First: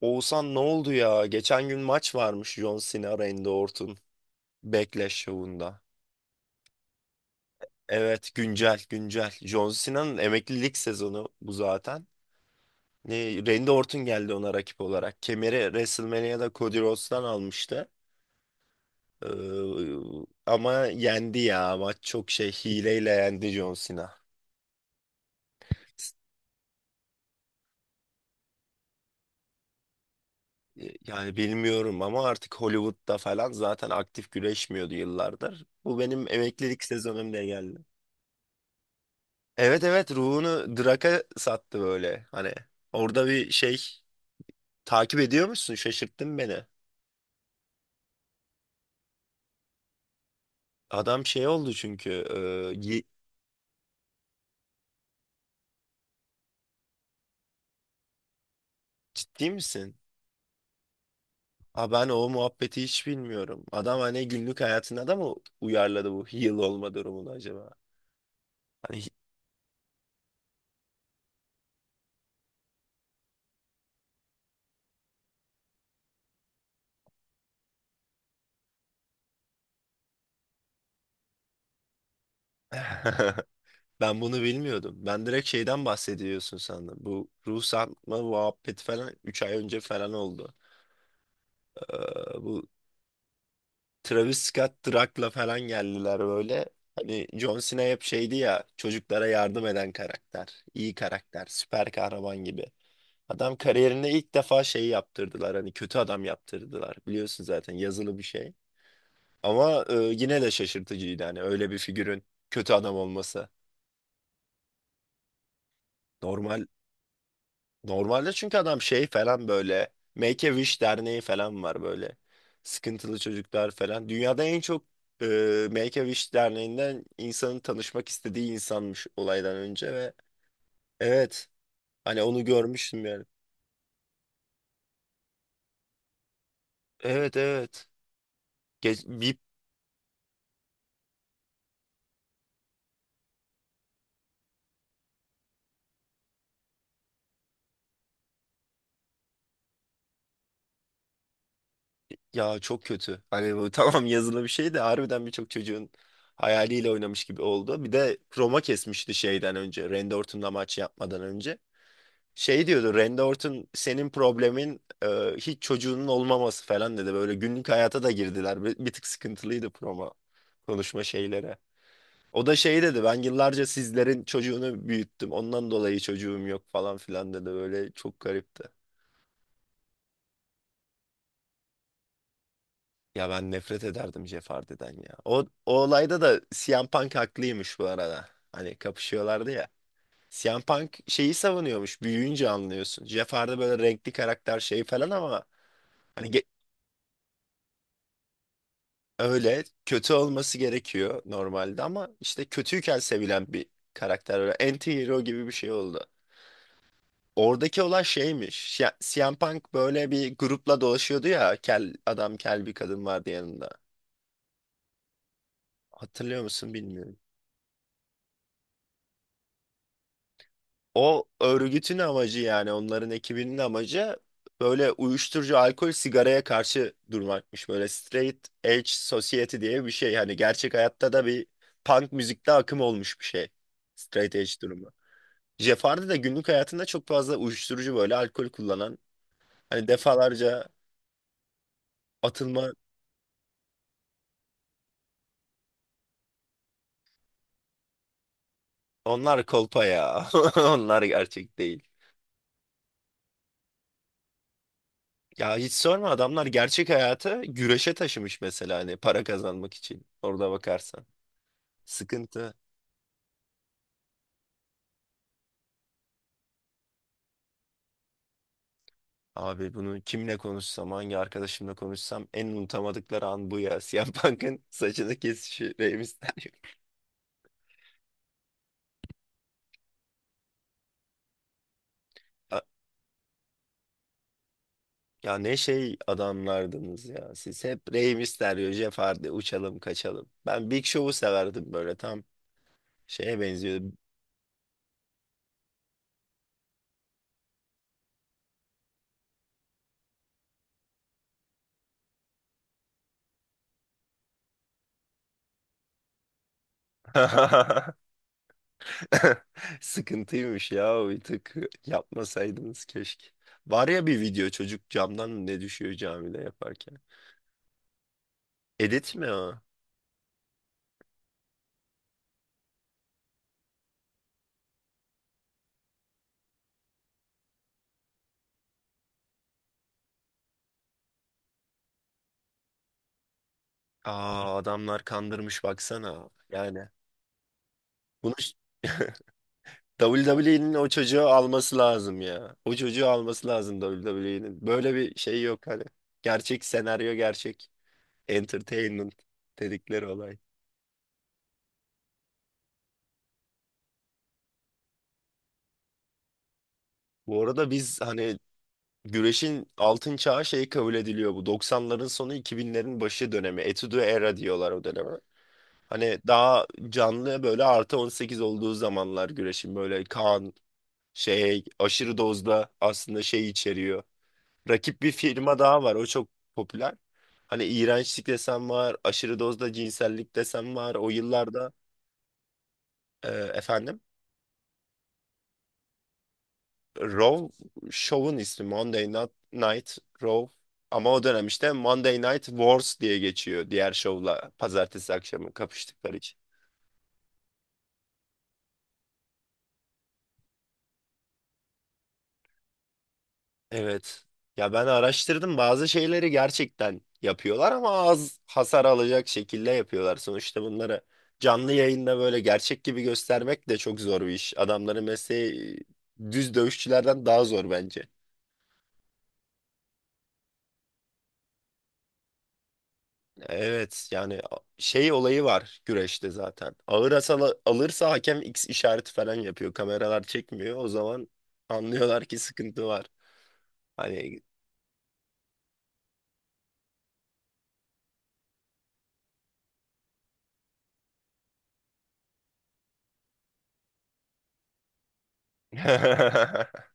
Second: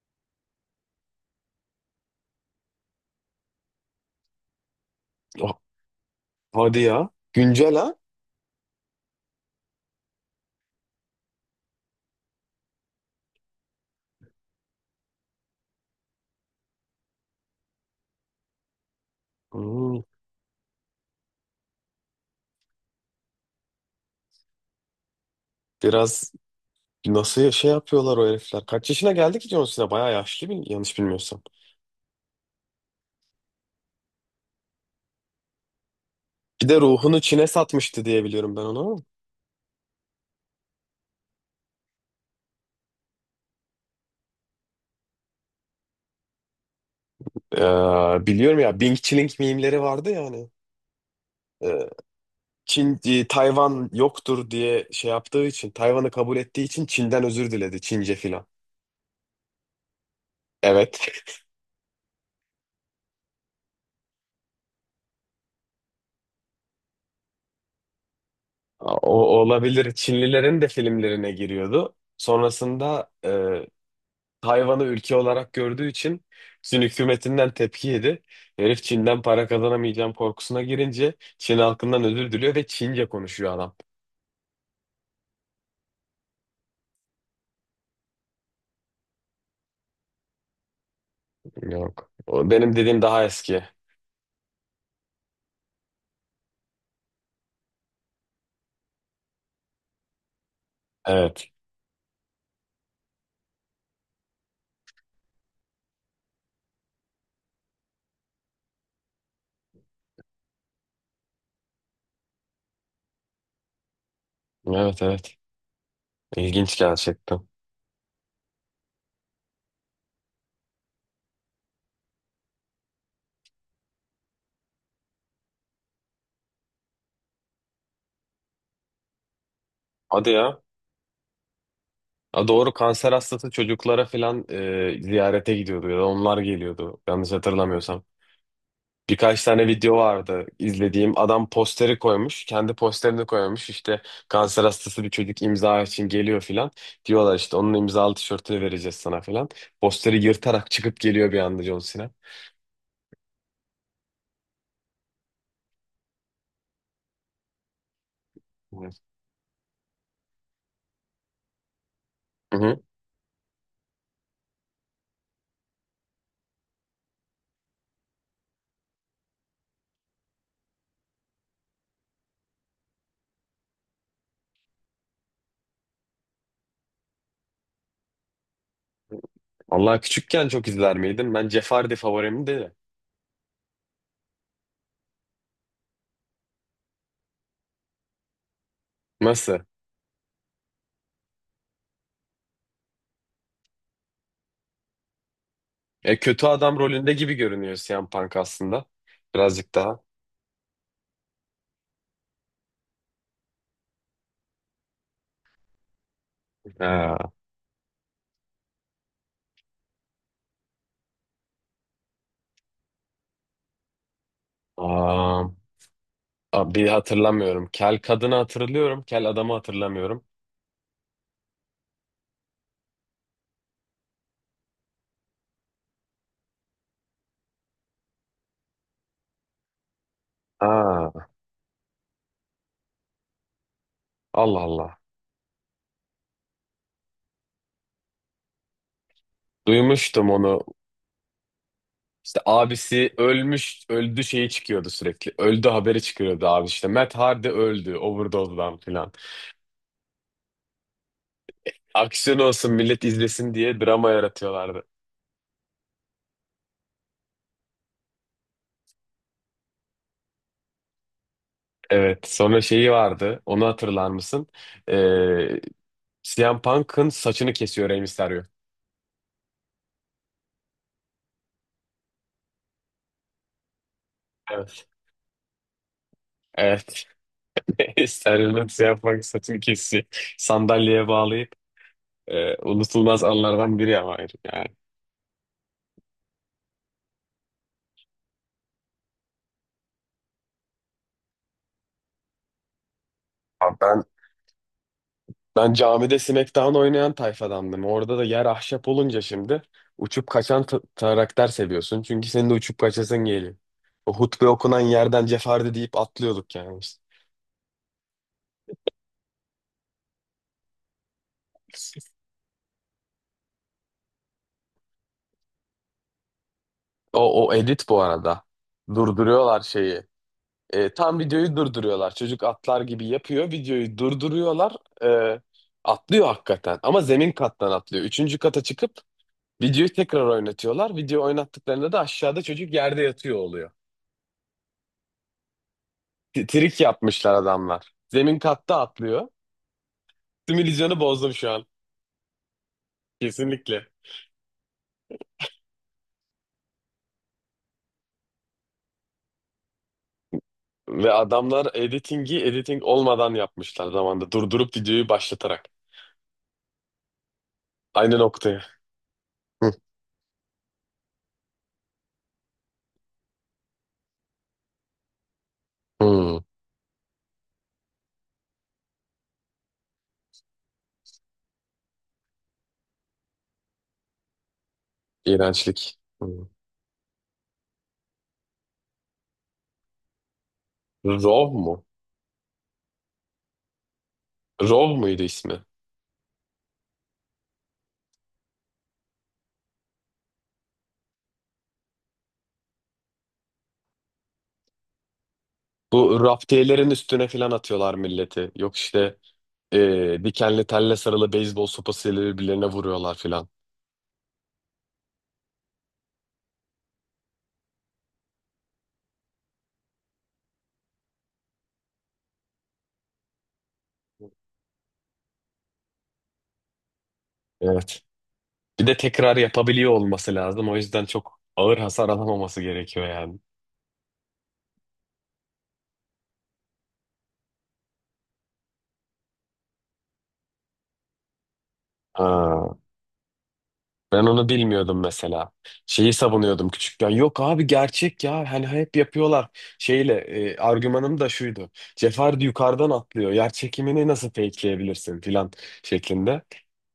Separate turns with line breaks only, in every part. Oğuzhan ne oldu ya? Geçen gün maç varmış John Cena Randy Orton Backlash
Ah,
şovunda.
hadi ya. Güncel ha?
Evet güncel güncel. John Cena'nın emeklilik sezonu bu zaten. Randy Orton geldi ona rakip olarak. Kemeri WrestleMania'da Cody Rhodes'tan almıştı. Ee,
Hmm.
ama yendi ya. Maç çok şey hileyle yendi John Cena.
Biraz şey yapıyorlar o herifler? Kaç yaşına geldi ki John Cena? Bayağı yaşlı yanlış
Yani
bilmiyorsam.
bilmiyorum ama artık Hollywood'da falan zaten aktif güreşmiyordu yıllardır. Bu benim
Bir de
emeklilik
ruhunu
sezonum diye
Çin'e
geldi.
satmıştı diye biliyorum ben onu.
Evet evet, ruhunu Drak'a sattı böyle. Hani orada bir şey takip ediyor musun, şaşırttın beni.
Biliyorum ya Bing Chilling mimleri vardı ya hani.
Adam şey oldu
Ee,
çünkü e, ye-
Tayvan yoktur diye şey yaptığı için, Tayvan'ı kabul ettiği için Çin'den özür diledi Çince filan.
ciddi misin?
Evet.
Ha, ben o muhabbeti hiç bilmiyorum. Adam hani günlük hayatına da mı uyarladı bu heal olma durumunu acaba? Hani
O olabilir. Çinlilerin de filmlerine giriyordu. Sonrasında Tayvan'ı ülke olarak gördüğü için Çin hükümetinden tepki yedi. Herif Çin'den para kazanamayacağım korkusuna girince Çin halkından özür diliyor ve Çince konuşuyor adam.
ben bunu bilmiyordum. Ben direkt şeyden bahsediyorsun sandım. Bu ruh satma muhabbeti falan 3 ay önce falan oldu.
Yok.
Ee,
O
bu.
benim dediğim daha eski.
Travis Scott Drak'la falan geldiler böyle. Hani John Cena hep şeydi ya, çocuklara yardım eden karakter. İyi karakter,
Evet.
süper kahraman gibi. Adam kariyerinde ilk defa şey yaptırdılar, hani kötü adam yaptırdılar. Biliyorsun zaten yazılı bir şey. Ama yine de şaşırtıcıydı hani öyle bir figürün kötü adam olması.
Evet, evet.
Normal
İlginç gerçekten.
Normalde çünkü adam şey falan böyle Make a Wish derneği falan var böyle. Sıkıntılı çocuklar falan. Dünyada en çok e, Make a Wish derneğinden insanın tanışmak istediği insanmış olaydan önce ve
Hadi ya.
evet, hani onu
Ha, doğru,
görmüştüm
kanser
yani.
hastası çocuklara filan ziyarete gidiyordu ya da onlar geliyordu. Yanlış
Evet evet.
hatırlamıyorsam.
Geç, bip,
Birkaç tane video vardı izlediğim. Adam posteri koymuş. Kendi posterini koymuş. İşte kanser hastası bir çocuk imza için geliyor filan. Diyorlar işte onun imzalı tişörtünü vereceğiz sana filan. Posteri yırtarak çıkıp geliyor bir anda John Cena.
ya çok kötü. Hani bu tamam, yazılı bir şey de harbiden birçok çocuğun hayaliyle oynamış gibi oldu. Bir de Roma
Hı
kesmişti şeyden önce. Randy Orton'la maç yapmadan önce. Şey
hı.
diyordu, Randy Orton senin problemin hiç çocuğunun olmaması falan dedi. Böyle günlük hayata da girdiler. Bir tık sıkıntılıydı promo konuşma şeylere. O da şey dedi, ben yıllarca sizlerin çocuğunu büyüttüm. Ondan dolayı çocuğum yok falan filan dedi. Böyle çok garipti.
Allah, küçükken çok izler miydin? Ben Jeopardy favorimdi de.
Ya ben nefret ederdim Jeff Hardy'den ya. O olayda da CM Punk haklıymış bu arada. Hani kapışıyorlardı
Nasıl?
ya. CM Punk şeyi savunuyormuş. Büyüyünce anlıyorsun. Jeff Hardy böyle renkli karakter şey falan ama
E,
Hani ge-
kötü adam rolünde gibi görünüyor Siyan Punk aslında.
öyle
Birazcık daha.
kötü olması gerekiyor normalde ama işte kötüyken sevilen bir karakter, öyle anti-hero gibi bir şey oldu.
Ha,
Oradaki olay şeymiş. Ya, CM Punk böyle bir grupla dolaşıyordu ya. Kel adam, kel bir kadın vardı yanında.
aa,
Hatırlıyor musun
aa, bir
bilmiyorum.
hatırlamıyorum. Kel kadını hatırlıyorum. Kel adamı hatırlamıyorum.
O örgütün amacı, yani onların ekibinin amacı böyle uyuşturucu, alkol, sigaraya karşı durmakmış. Böyle straight edge society diye bir şey. Hani gerçek hayatta da
Ha,
bir punk müzikte akım olmuş bir şey. Straight edge
Allah
durumu.
Allah.
Jeff Hardy de günlük hayatında çok fazla uyuşturucu böyle alkol kullanan. Hani
Duymuştum onu.
defalarca
İşte
atılma.
abisi ölmüş, öldü şeyi çıkıyordu sürekli. Öldü haberi çıkıyordu abi işte. Matt Hardy öldü, overdose'dan filan.
Onlar kolpa ya. Onlar gerçek değil.
Aksiyon olsun millet izlesin diye drama yaratıyorlardı.
Ya hiç sorma, adamlar gerçek hayatı güreşe taşımış mesela, hani para kazanmak için. Orada bakarsan.
Evet,
Sıkıntı.
sonra şeyi vardı. Onu hatırlar mısın? Ee, CM Punk'ın saçını kesiyor Rey Mysterio.
Abi bunu kimle konuşsam, hangi arkadaşımla konuşsam en unutamadıkları an bu ya. Siyah Punk'ın
Evet.
saçını kesişi Rey Mysterio.
Evet. Steriliniz yapmak saçım kesici. Sandalyeye bağlayıp unutulmaz anlardan biri ama herif yani.
Ya ne şey adamlardınız ya. Siz hep Rey Mysterio, Jeff Hardy, uçalım kaçalım. Ben Big Show'u severdim, böyle tam şeye
Abi
benziyordu.
ben camide Smackdown oynayan tayfadandım. Orada da yer ahşap olunca şimdi uçup kaçan karakter seviyorsun. Çünkü senin de uçup kaçasın geliyor. O hutbe okunan yerden cefardı deyip atlıyorduk yani, biz.
Sıkıntıymış ya, bir tık yapmasaydınız keşke. Var ya bir video, çocuk camdan ne düşüyor camide yaparken.
O edit bu arada.
Edit mi o?
Durduruyorlar şeyi. Tam videoyu durduruyorlar. Çocuk atlar gibi yapıyor. Videoyu durduruyorlar. E, atlıyor hakikaten. Ama zemin kattan atlıyor. Üçüncü kata çıkıp videoyu tekrar oynatıyorlar. Video oynattıklarında da aşağıda çocuk yerde yatıyor oluyor.
Aa, adamlar kandırmış baksana.
Trik
Yani
yapmışlar adamlar.
bunu
Zemin katta atlıyor.
WWE'nin o
Simülasyonu
çocuğu
bozdum şu an.
alması lazım ya. O çocuğu alması lazım
Kesinlikle.
WWE'nin. Böyle bir şey yok hani. Gerçek senaryo, gerçek entertainment dedikleri olay.
Ve adamlar editingi editing olmadan yapmışlar zamanda. Durdurup videoyu başlatarak.
Bu arada biz
Aynı
hani
noktaya.
güreşin
Hı.
altın çağı şey kabul ediliyor bu. 90'ların sonu 2000'lerin başı dönemi. Etudo era diyorlar o döneme. Hani
Hmm,
daha canlı, böyle artı 18 olduğu zamanlar, güreşin böyle kan şey aşırı dozda aslında şey içeriyor. Rakip bir firma daha var.
iğrençlik.
O çok
Hmm.
popüler. Hani iğrençlik desem var, aşırı dozda cinsellik desem var. O
Rov
yıllarda
mu?
efendim
Rov muydu ismi?
Raw Show'un ismi Monday Night, Night Raw. Ama o dönem işte Monday Night Wars diye geçiyor, diğer şovla pazartesi akşamı kapıştıkları
Bu
için.
raftiyelerin üstüne filan atıyorlar milleti. Yok işte dikenli telle sarılı beyzbol sopasıyla birbirlerine vuruyorlar filan.
Evet. Ya ben araştırdım, bazı şeyleri gerçekten yapıyorlar ama az hasar alacak şekilde yapıyorlar. Sonuçta bunları canlı yayında böyle gerçek gibi göstermek de çok zor bir iş. Adamların mesleği düz dövüşçülerden daha zor
Evet.
bence.
Bir de tekrar yapabiliyor olması lazım. O yüzden çok ağır hasar alamaması gerekiyor yani.
Evet yani şey olayı var güreşte zaten. Ağır hasar alırsa hakem X işareti falan yapıyor. Kameralar çekmiyor. O zaman anlıyorlar ki
Ha,
sıkıntı var.
ben
Hani
onu bilmiyordum mesela. Şeyi savunuyordum küçükken. Yok abi, gerçek ya. Hani hep yapıyorlar. Şeyle argümanım da şuydu. Cefer yukarıdan atlıyor. Yer çekimini nasıl fakeleyebilirsin filan şeklinde.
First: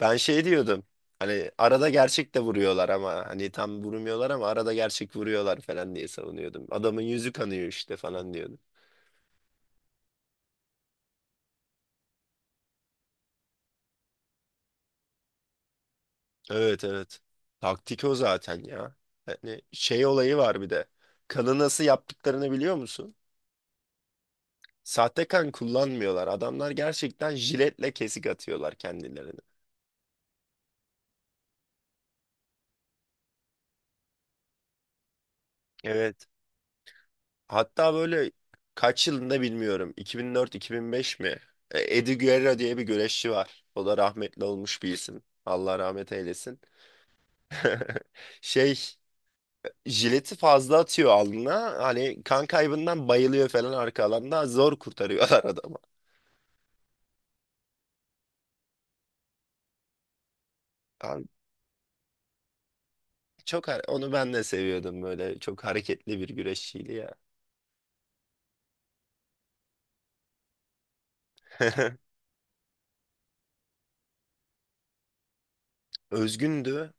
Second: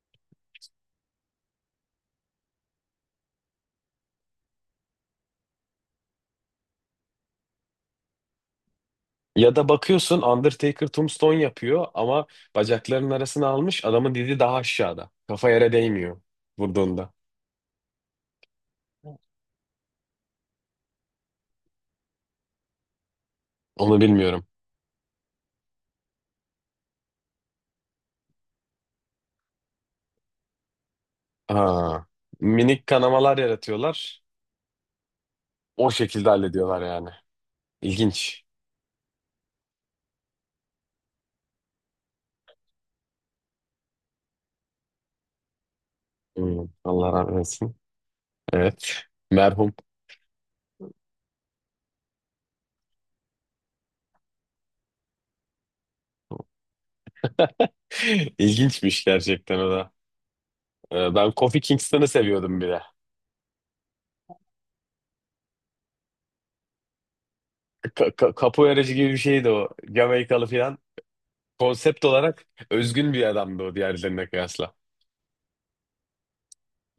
ben şey diyordum. Hani arada gerçek de vuruyorlar ama hani tam vurmuyorlar ama arada gerçek vuruyorlar falan diye savunuyordum. Adamın yüzü kanıyor işte falan diyordum.
Ya da bakıyorsun Undertaker tombstone yapıyor ama bacaklarının arasına almış adamın, dili daha aşağıda. Kafa yere değmiyor
Evet
vurduğunda.
evet. Taktik o zaten ya. Hani şey olayı var bir de. Kanı nasıl yaptıklarını biliyor musun?
Onu bilmiyorum.
Sahte kan kullanmıyorlar. Adamlar gerçekten jiletle kesik atıyorlar kendilerini.
Aa, minik kanamalar yaratıyorlar. O
Evet.
şekilde hallediyorlar yani.
Hatta böyle
İlginç.
kaç yılında bilmiyorum, 2004-2005 mi? Eddie Guerrero diye bir güreşçi var. O da rahmetli olmuş bir isim. Allah rahmet eylesin.
Hmm, Allah rahmet eylesin.
Şey
Evet. Merhum.
jileti fazla atıyor alnına. Hani kan kaybından bayılıyor falan arka alanda. Zor kurtarıyorlar adamı.
İlginçmiş gerçekten o da.
Abi,
Ben Kofi Kingston'ı seviyordum bir de.
onu ben de seviyordum böyle. Çok hareketli bir güreşçiydi ya.
Capoeiracı gibi bir şeydi o. Jamaikalı falan. Konsept olarak özgün bir adamdı o, diğerlerine kıyasla.
Özgündü.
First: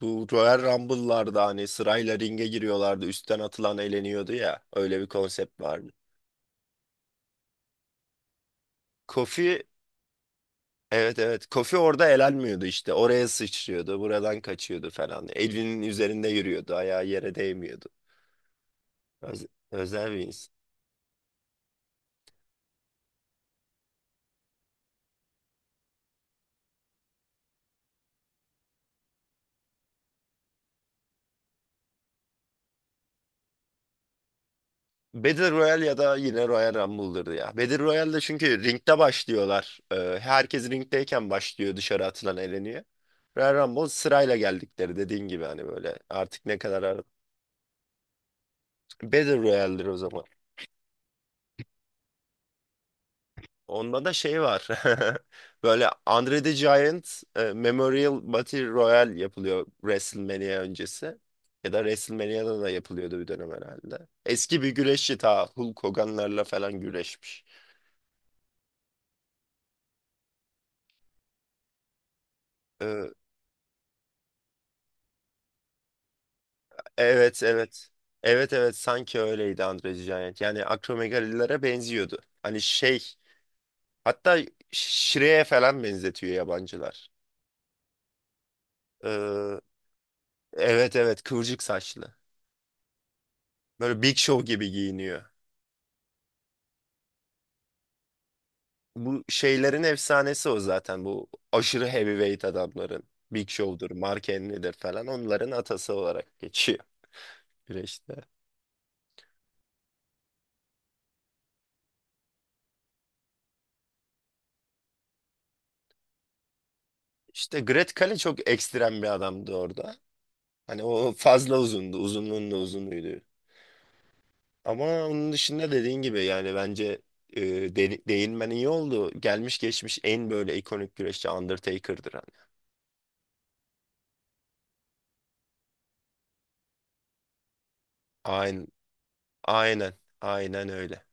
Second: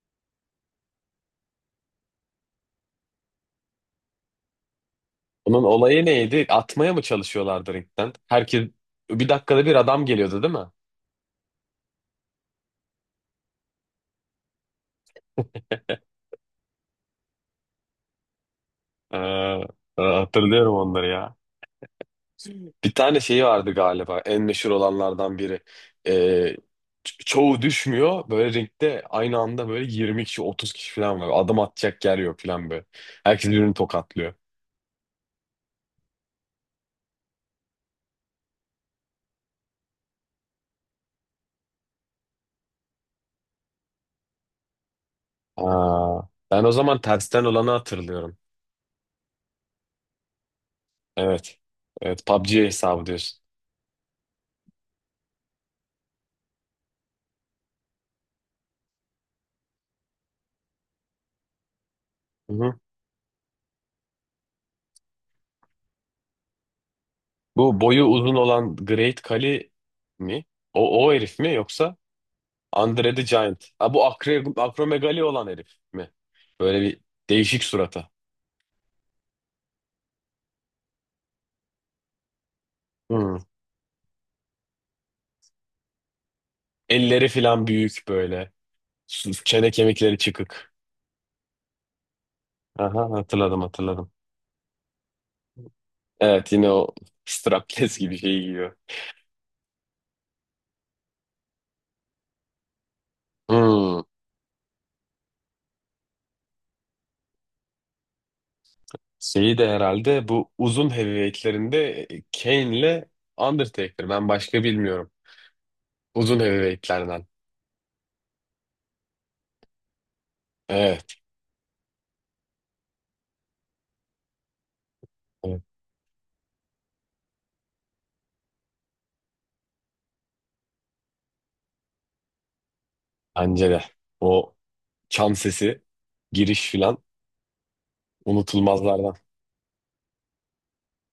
Bu Royal Rumble'larda hani sırayla ringe giriyorlardı. Üstten atılan eğleniyordu ya. Öyle bir konsept
Onun
vardı.
olayı neydi? Atmaya mı çalışıyorlardı ringden? Herkes bir
Kofi,
dakikada bir adam geliyordu değil mi?
evet evet, Kofi orada elenmiyordu, işte oraya sıçrıyordu, buradan kaçıyordu falan. Elvin'in üzerinde yürüyordu, ayağı yere değmiyordu.
Ee,
Öz-
e,
özel bir insan.
hatırlıyorum onları ya. Bir tane şeyi vardı galiba, en meşhur olanlardan biri. Ee, çoğu düşmüyor. Böyle ringde aynı anda böyle 20 kişi 30 kişi falan var. Adım atacak yer yok falan böyle. Herkes birbirini tokatlıyor.
Battle Royale ya da yine Royal Rumble'dır ya. Battle Royale'de çünkü ringde başlıyorlar. Herkes ringdeyken başlıyor, dışarı atılan eleniyor. Royal Rumble sırayla geldikleri, dediğin gibi, hani böyle
Aa,
artık ne
ben o
kadar
zaman tersten olanı hatırlıyorum.
Battle Royale'dir o zaman.
Evet. Evet, PUBG hesabı diyorsun.
Onda da şey var. Böyle Andre the Giant Memorial Battle Royale yapılıyor WrestleMania öncesi. Ya da WrestleMania'da da
Hı.
yapılıyordu bir dönem herhalde. Eski bir güreşçi, ta Hulk Hogan'larla falan güreşmiş.
Bu boyu uzun olan Great Kali mi? O herif mi, yoksa
Ee,
Andre the Giant? Ha, bu akromegali olan herif mi? Böyle bir
evet
değişik
evet.
surata.
Evet evet, sanki öyleydi Andre the Giant. Yani akromegalilere benziyordu. Hani şey,
Hmm.
hatta Shrek'e falan benzetiyor yabancılar.
Elleri filan büyük böyle.
Ee,
Çene kemikleri çıkık.
evet evet, kıvırcık saçlı.
Aha, hatırladım
Böyle
hatırladım.
Big Show gibi giyiniyor.
Evet, yine o strapless gibi şeyi giyiyor.
Bu şeylerin efsanesi o zaten. Bu aşırı heavyweight adamların. Big Show'dur,
Hmm.
Mark Henry'dir falan. Onların atası olarak geçiyor güreşte.
Şeyi de herhalde bu uzun heavyweightlerinde Kane'le Undertaker. Ben başka bilmiyorum. Uzun heavyweightlerden.
İşte Great Khali çok ekstrem bir adamdı orada. Hani o
Evet.
fazla uzundu. Uzunluğun da uzunuydu. Ama onun
Evet.
dışında, dediğin gibi, yani bence e, değinmen iyi oldu. Gelmiş geçmiş en böyle ikonik güreşçi Undertaker'dır. Hani.
Bence de. O çan sesi, giriş filan
Aynen,
unutulmazlardan.
aynen, aynen öyle.